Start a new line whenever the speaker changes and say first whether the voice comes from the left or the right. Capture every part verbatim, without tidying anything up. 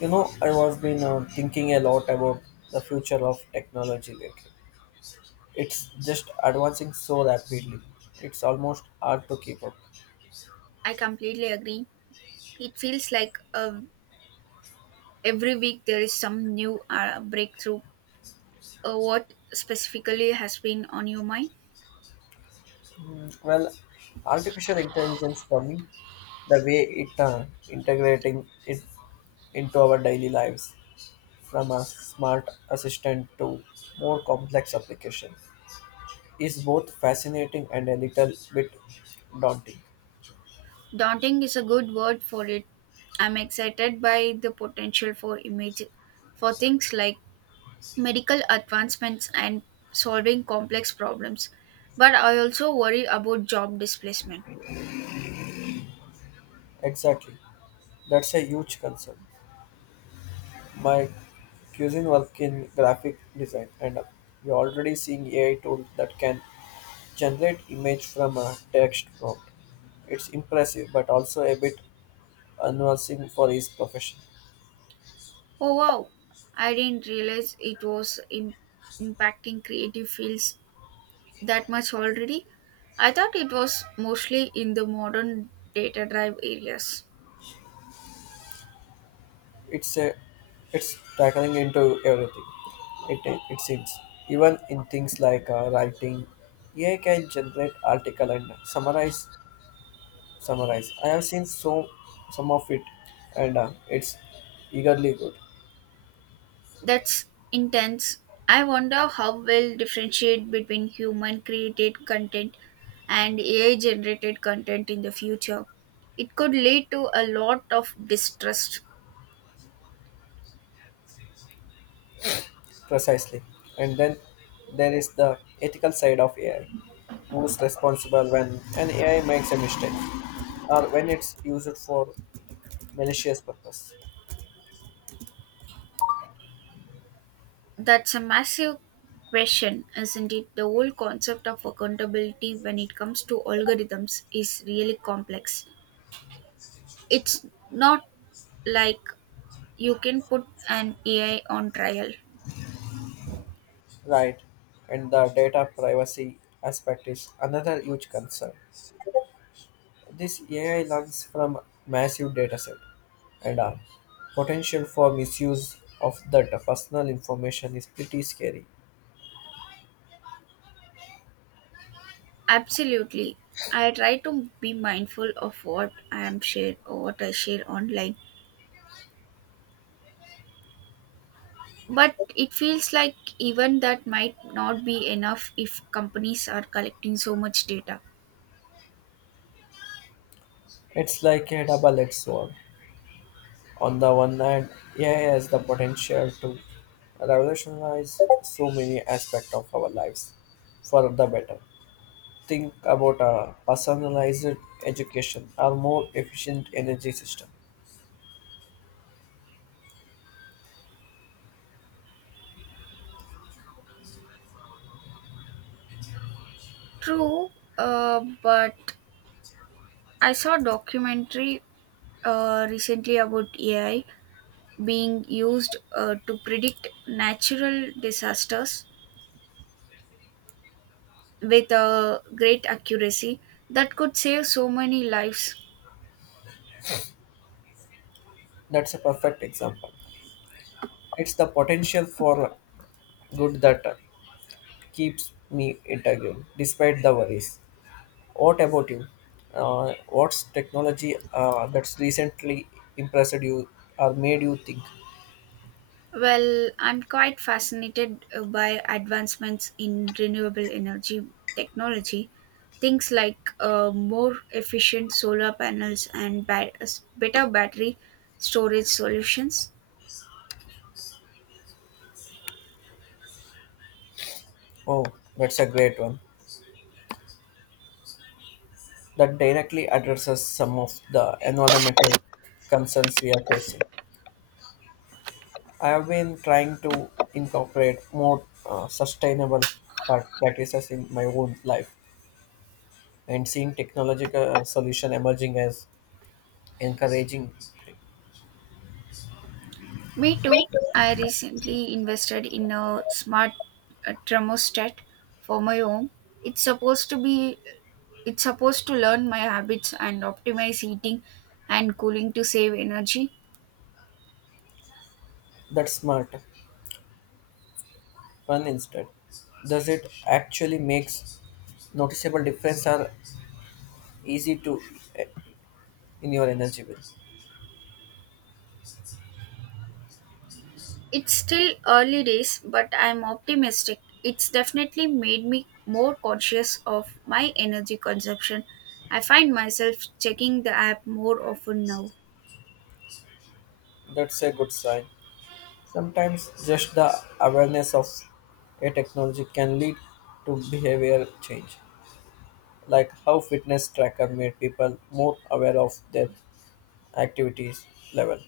left: You know, I was been uh, thinking a lot about the future of technology lately. It's just advancing so rapidly. It's almost hard to keep up.
right: I completely agree. It feels like uh, every week there is some new uh, breakthrough. Uh, what specifically has been on your mind?
left: Mm, Well, artificial intelligence for me, the way it uh, integrating it into our daily lives, from a smart assistant to more complex application, is both fascinating and a little bit daunting.
right: Daunting is a good word for it. I'm excited by the potential for image for things like medical advancements and solving complex problems. But I also worry about job displacement.
left: Exactly, that's a huge concern. My cousin work in graphic design, and we're already seeing A I tools that can generate image from a text prompt. It's impressive, but also a bit unnerving for his profession.
right: Oh wow, I didn't realize it was im- impacting creative fields that much already. I thought it was mostly in the modern data drive areas.
left: It's a it's tackling into everything. It it seems even in things like uh, writing, A I can generate article and summarize summarize. I have seen so some of it, and uh, it's eagerly good.
right: That's intense. I wonder how well differentiate between human created content and A I generated content in the future. It could lead to a lot of distrust.
left: Precisely. And then there is the ethical side of A I. Who's responsible when an A I makes a mistake or when it's used for malicious purpose?
right: That's a massive question, isn't it? The whole concept of accountability when it comes to algorithms is really complex. It's not like you can put an A I on trial.
left: Right. And the data privacy aspect is another huge concern. This A I learns from massive dataset and uh, potential for misuse of that personal information is pretty scary.
right: Absolutely. I try to be mindful of what I am share or what I share online. But it feels like even that might not be enough if companies are collecting so much data.
left: It's like a double-edged sword. On the one hand, A I has the potential to revolutionize so many aspects of our lives for the better. Think about a personalized education or more efficient energy system.
right: True, uh, but I saw a documentary uh, recently about A I being used uh, to predict natural disasters with a great accuracy that could save so many lives.
left: That's a perfect example. It's the potential for good that keeps me intrigued despite the worries. What about you? Uh, what's technology uh, that's recently impressed you or made you think,
right: Well, I'm quite fascinated uh, by advancements in renewable energy technology. Things like uh, more efficient solar panels and bat- better battery storage solutions.
left: oh, that's a great one? That directly addresses some of the environmental concerns we are facing. I have been trying to incorporate more uh, sustainable pra- practices in my own life and seeing technological uh, solution emerging as encouraging
right: Me too. I recently invested in a smart uh, thermostat for my home. It's supposed to be it's supposed to learn my habits and optimize heating and cooling to save energy.
left: that smart fun instead. Does it actually makes noticeable difference or easy to eh, in your energy bills?
right: It's still early days, but I'm optimistic. It's definitely made me more conscious of my energy consumption. I find myself checking the app more often now.
left: That's a good sign. Sometimes just the awareness of a technology can lead to behavioral change, like how fitness tracker made people more aware of their activities level.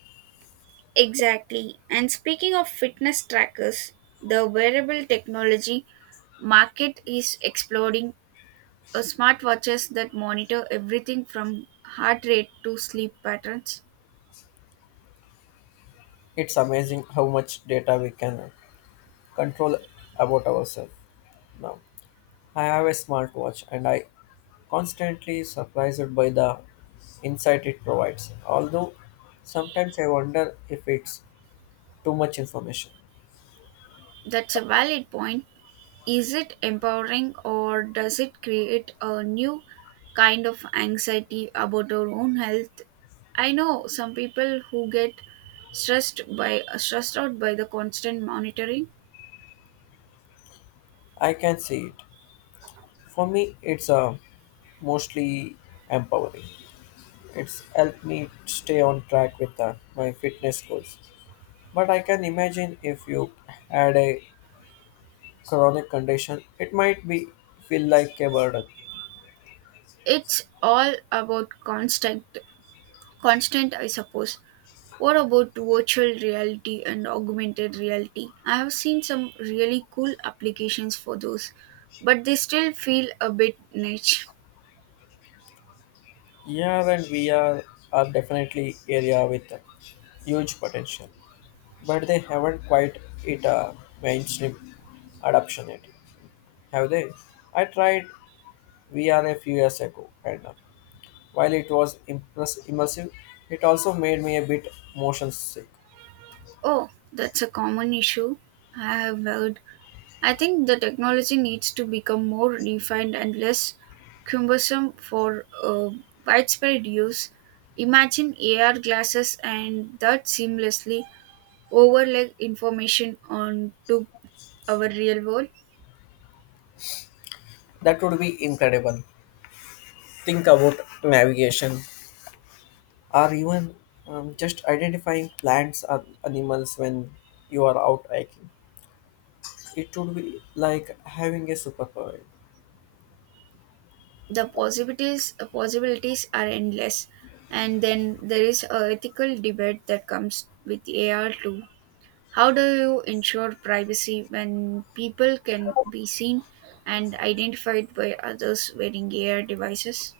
right: Exactly. And speaking of fitness trackers, the wearable technology market is exploding. Uh, Smartwatches that monitor everything from heart rate to sleep patterns.
left: It's amazing how much data we can control about ourselves now. I have a smartwatch and I constantly surprised by the insight it provides. Although sometimes I wonder if it's too much information.
right: That's a valid point. Is it empowering or does it create a new kind of anxiety about our own health? I know some people who get stressed by stressed out by the constant monitoring.
left: I can see it. For me, it's a mostly empowering. It's helped me stay on track with uh, my fitness goals. But I can imagine if you had a chronic condition, it might be feel like a burden.
right: It's all about constant constant I suppose. What about virtual reality and augmented reality? I have seen some really cool applications for those, but they still feel a bit niche.
left: Yeah, and we are are definitely area with uh, huge potential, but they haven't quite it uh, mainstream adoption yet, have they? I tried V R a few years ago, and uh, while it was impress- immersive, it also made me a bit motion sick.
right: Oh, that's a common issue. I have heard I think the technology needs to become more refined and less cumbersome for uh, widespread use. Imagine A R glasses and that seamlessly overlay information onto our real world.
left: That would be incredible. Think about navigation or even um, just identifying plants or animals when you are out hiking. It would be like having a superpower.
right: The possibilities uh, possibilities are endless, and then there is a ethical debate that comes with A R too. How do you ensure privacy when people can be seen and identified by others wearing A R devices?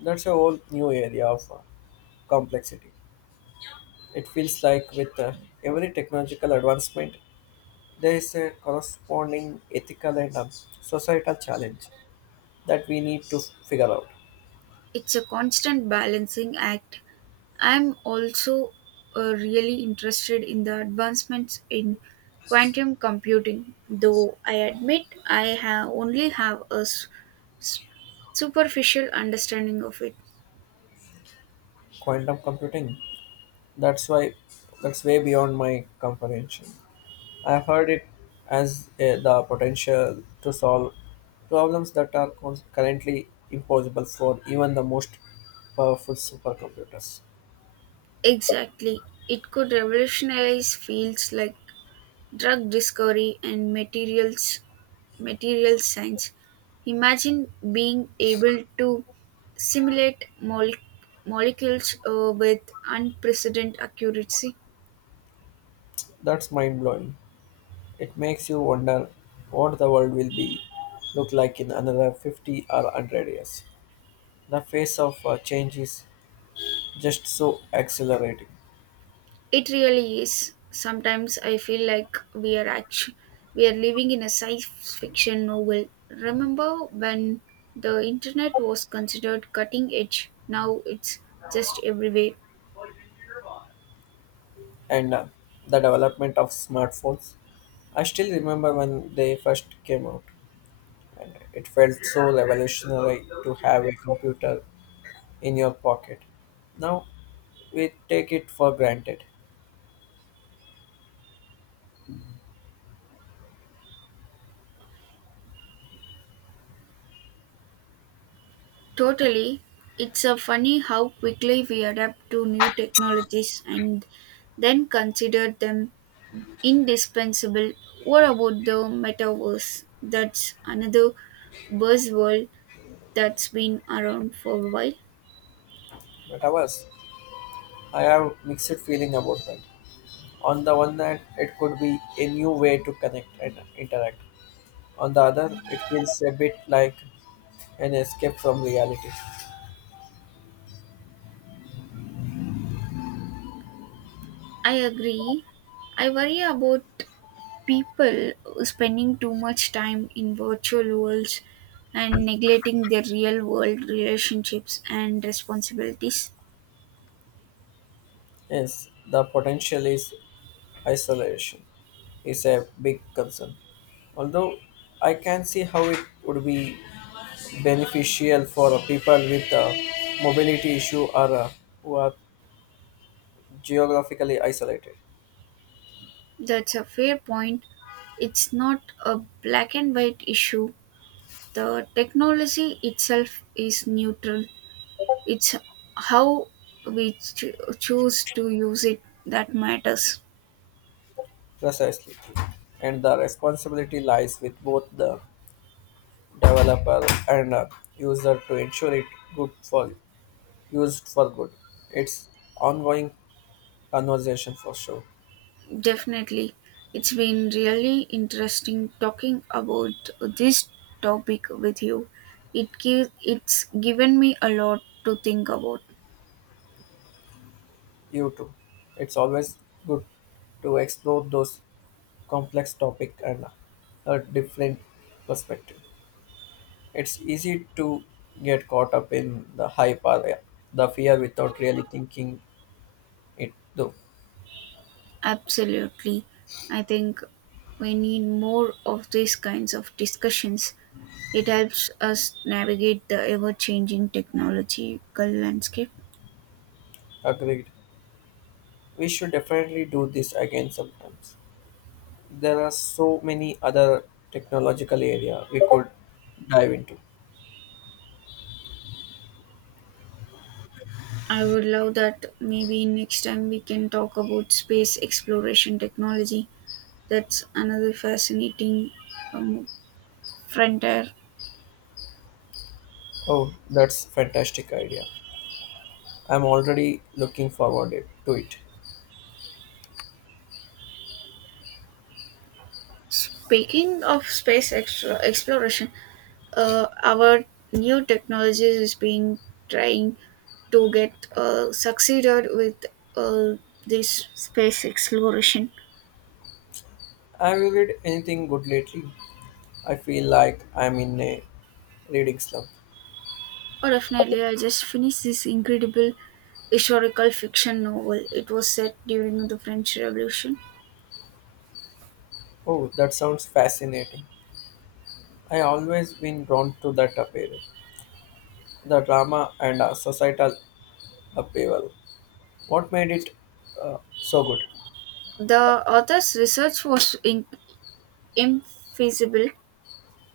left: That's a whole new area of uh, complexity. It feels like with uh, every technological advancement, there is a corresponding ethical and um, societal challenge that we need to figure out.
right: It's a constant balancing act. I'm also uh, really interested in the advancements in quantum computing, though I admit I have only have a s- s- superficial understanding of it.
left: Quantum computing. That's why that's way beyond my comprehension. I've heard it as uh, the potential to solve problems that are cons- currently impossible for even the most powerful supercomputers.
right: Exactly. It could revolutionize fields like drug discovery and materials materials science. Imagine being able to simulate mole- molecules uh, with unprecedented accuracy.
left: That's mind blowing. It makes you wonder what the world will be look like in another fifty or one hundred years. The pace of uh, change is just so accelerating.
right: It really is. Sometimes I feel like we are actually we are living in a science fiction novel. Remember when the internet was considered cutting edge? Now it's just everywhere.
left: and uh, the development of smartphones. I still remember when they first came out, and it felt so revolutionary to have a computer in your pocket. Now we take it for granted,
right: Totally. It's a funny how quickly we adapt to new technologies and then consider them indispensable. What about the metaverse? That's another buzzword that's been around for a while.
left: but ours, I have mixed feeling about that. On the one hand, it could be a new way to connect and interact. On the other, it feels a bit like an escape from reality.
right: I agree. I worry about people spending too much time in virtual worlds and neglecting their real world relationships and responsibilities.
left: Yes, the potential is isolation is a big concern. Although I can see how it would be beneficial for uh, people with a mobility issue or uh, who are geographically isolated.
right: That's a fair point. It's not a black and white issue. The technology itself is neutral. It's how we cho- choose to use it that matters.
left: Precisely. And the responsibility lies with both the developer and uh, user to ensure it good for used for good. It's ongoing conversation for sure.
right: Definitely. It's been really interesting talking about this topic with you. It gives it's given me a lot to think about.
left: You too. It's always good to explore those complex topic and a different perspective. It's easy to get caught up in the hype or the fear without really thinking it though.
right: Absolutely. I think we need more of these kinds of discussions. It helps us navigate the ever changing technological landscape.
left: Agreed. We should definitely do this again sometimes. There are so many other technological area we could dive into.
right: I would love that. Maybe next time we can talk about space exploration technology. That's another fascinating um, frontier.
left: Oh, that's fantastic idea. I'm already looking forward it- to it.
right: Speaking of space extra exploration, uh, our new technologies is being trying to get uh, succeeded with uh, this space exploration.
left: Have you read anything good lately? I feel like I'm in a reading slump.
right: Oh, definitely! I just finished this incredible historical fiction novel. It was set during the French Revolution.
left: Oh, that sounds fascinating. I always been drawn to that appeal, the drama and uh, societal appeal. What made it uh, so good?
right: The author's research was in- infeasible.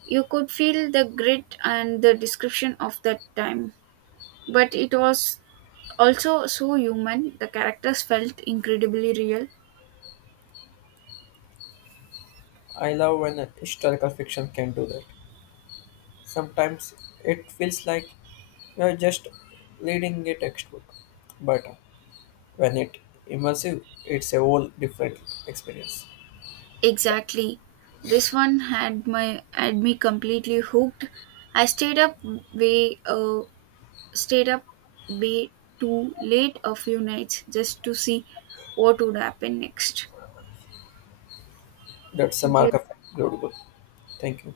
right: You could feel the grit and the description of that time, but it was also so human. The characters felt incredibly real.
left: I love when a historical fiction can do that. Sometimes it feels like you're just reading a textbook, but uh, when it immersive, it's a whole different experience.
right: Exactly. This one had my had me completely hooked. I stayed up way uh, stayed up way too late a few nights just to see what would happen next.
left: That's a
right: Thank you.
left: mark of good book. Thank you.